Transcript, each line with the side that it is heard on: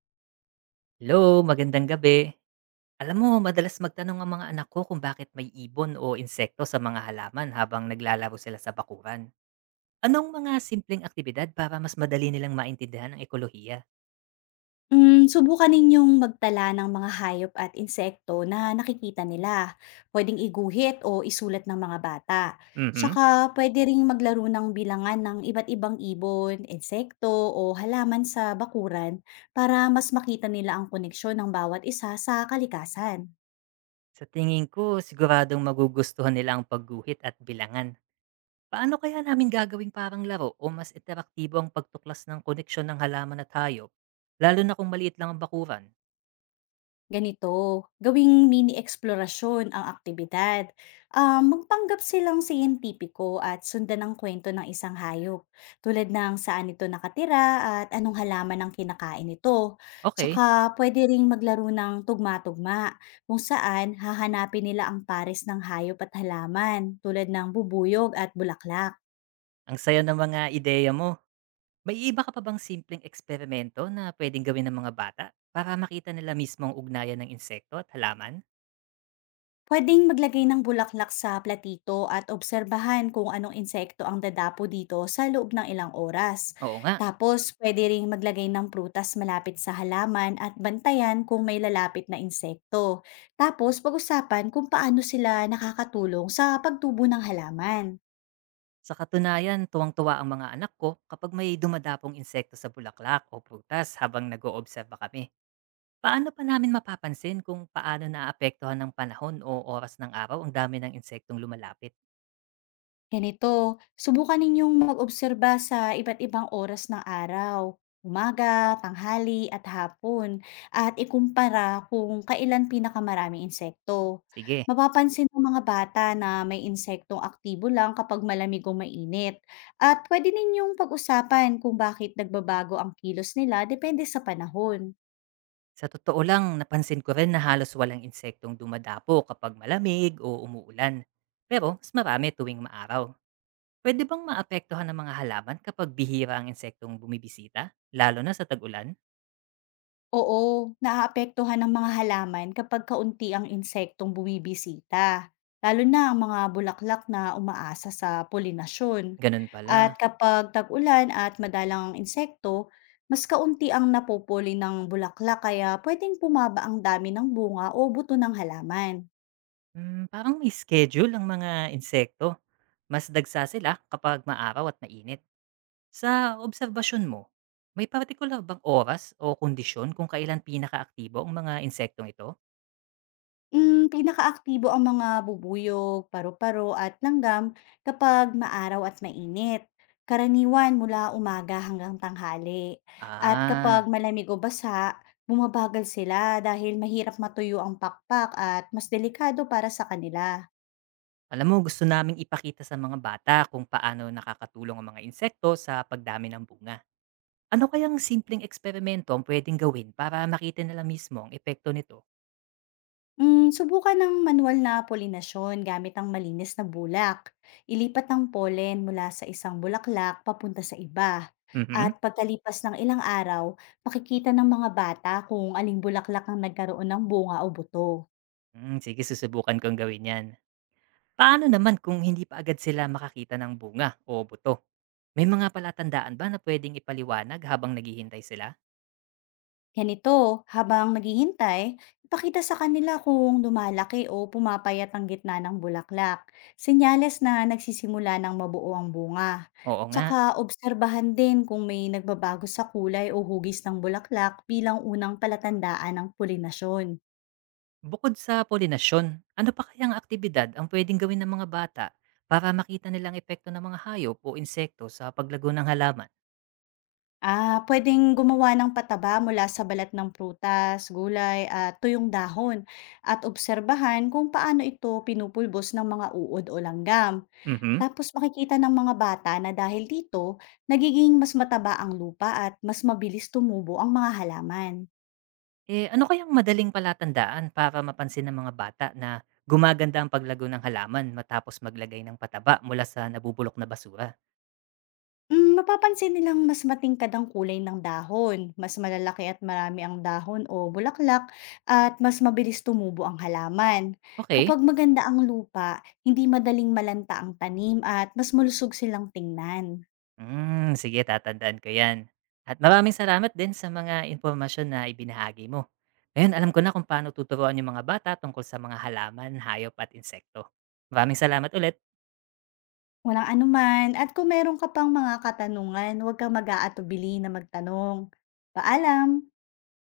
right: Hello, magandang gabi. Alam mo, madalas magtanong ang mga anak ko kung bakit may ibon o insekto sa mga halaman habang naglalaro sila sa bakuran. Anong mga simpleng aktibidad para mas madali nilang maintindihan ang ekolohiya?
left: Hmm, subukan ninyong magtala ng mga hayop at insekto na nakikita nila. Pwedeng iguhit o isulat ng mga bata.
right: Mhm.
left: Tsaka pwede ring maglaro ng bilangan ng iba't ibang ibon, insekto o halaman sa bakuran para mas makita nila ang koneksyon ng bawat isa sa kalikasan.
right: Sa tingin ko, siguradong magugustuhan nila ang pagguhit at bilangan. Paano kaya namin gagawing parang laro o mas interaktibo ang pagtuklas ng koneksyon ng halaman at hayop? Lalo na kung maliit lang ang bakuran.
left: Ganito, gawing mini-eksplorasyon ang aktibidad. Ah, magpanggap silang siyentipiko at sundan ang kwento ng isang hayop, tulad ng saan ito nakatira at anong halaman ang kinakain nito.
right: Okay,
left: Tsaka pwede ring maglaro ng tugma-tugma, kung saan hahanapin nila ang pares ng hayop at halaman, tulad ng bubuyog at bulaklak.
right: ang saya ng mga ideya mo. May iba ka pa bang simpleng eksperimento na pwedeng gawin ng mga bata para makita nila mismo ang ugnayan ng insekto at halaman?
left: Puwedeng maglagay ng bulaklak sa platito at obserbahan kung anong insekto ang dadapo dito sa loob ng ilang oras.
right: Oo nga,
left: Tapos, pwede ring maglagay ng prutas malapit sa halaman at bantayan kung may lalapit na insekto. Tapos, pag-usapan kung paano sila nakakatulong sa pagtubo ng halaman.
right: sa katunayan tuwang-tuwa ang mga anak ko kapag may dumadapong insekto sa bulaklak o prutas habang nag-oobserba kami. Paano pa namin mapapansin kung paano naaapektuhan ng panahon o oras ng araw ang dami ng insektong lumalapit?
left: Ganito, subukan ninyong mag-obserba sa iba't ibang oras ng araw, umaga, tanghali, at hapon, at ikumpara kung kailan pinakamarami insekto.
right: Sige,
left: Mapapansin ng mga bata na may insektong aktibo lang kapag malamig o mainit. At pwede ninyong pag-usapan kung bakit nagbabago ang kilos nila depende sa panahon.
right: sa totoo lang napansin ko rin na halos walang insektong dumadapo kapag malamig o umuulan. Pero mas marami tuwing maaraw. Pwede bang maapektuhan ng mga halaman kapag bihira ang insektong bumibisita? Lalo na sa tag-ulan?
left: Oo, naaapektuhan ng mga halaman kapag kaunti ang insektong bumibisita, lalo na ang mga bulaklak na umaasa sa polinasyon.
right: Ganun
left: At
right: pala.
left: kapag tag-ulan at madalang ang insekto, mas kaunti ang napupuli ng bulaklak kaya pwedeng pumaba ang dami ng bunga o buto ng halaman.
right: Hmm, parang may schedule ang mga insekto. Mas dagsa sila kapag maaraw at mainit. Sa obserbasyon mo, may particular bang oras o kondisyon kung kailan pinakaaktibo ang mga insektong ito?
left: Hmm, pinakaaktibo ang mga bubuyog, paru-paro at langgam kapag maaraw at mainit. Karaniwan mula umaga hanggang tanghali. At kapag
right: Ah,
left: malamig o basa, bumabagal sila dahil mahirap matuyo ang pakpak at mas delikado para sa kanila.
right: alam mo gusto naming ipakita sa mga bata kung paano nakakatulong ang mga insekto sa pagdami ng bunga. Ano kayang simpleng eksperimento ang puwedeng gawin para makita nila mismo ang epekto nito?
left: Hmm, subukan ng manual na polinasyon gamit ang malinis na bulak. Ilipat ang pollen mula sa isang bulaklak papunta sa iba. At
right: Mhm.
left: pagkalipas ng ilang araw, makikita ng mga bata kung aling bulaklak ang nagkaroon ng bunga o buto.
right: Hmm, sige susubukan kong gawin 'yan. Paano naman kung hindi pa agad sila makakita ng bunga o buto? May mga palatandaan ba na pwedeng ipaliwanag habang naghihintay sila?
left: Ganito, habang naghihintay, ipakita sa kanila kung lumalaki o pumapayat ang gitna ng bulaklak. Senyales na nagsisimula ng mabuo ang bunga.
right: Oo nga.
left: Tsaka obserbahan din kung may nagbabago sa kulay o hugis ng bulaklak bilang unang palatandaan ng pulinasyon.
right: Bukod sa polinasyon, ano pa kayang aktibidad ang pwedeng gawin ng mga bata para makita nilang epekto ng mga hayop o insekto sa paglago ng halaman?
left: Ah, pwedeng gumawa ng pataba mula sa balat ng prutas, gulay at tuyong dahon at obserbahan kung paano ito pinupulbos ng mga uod o langgam.
right: Mhm.
left: Tapos makikita ng mga bata na dahil dito, nagiging mas mataba ang lupa at mas mabilis tumubo ang mga halaman.
right: Eh, ano kayang madaling palatandaan para mapansin ng mga bata na gumaganda ang paglago ng halaman matapos maglagay ng pataba mula sa nabubulok na basura?
left: Mm, mapapansin nilang mas matingkad ang kulay ng dahon, mas malalaki at marami ang dahon o bulaklak, at mas mabilis tumubo ang halaman.
right: Okay.
left: Kapag maganda ang lupa, hindi madaling malanta ang tanim at mas malusog silang tingnan.
right: Hmm, sige tatandaan ko 'yan. At maraming salamat din sa mga impormasyon na ibinahagi mo. Ngayon alam ko na kung paano tuturuan yung mga bata tungkol sa mga halaman, hayop at insekto. Maraming salamat ulit.
left: Walang anuman, at kung meron ka pang mga katanungan, huwag kang mag-aatubili na magtanong. Paalam!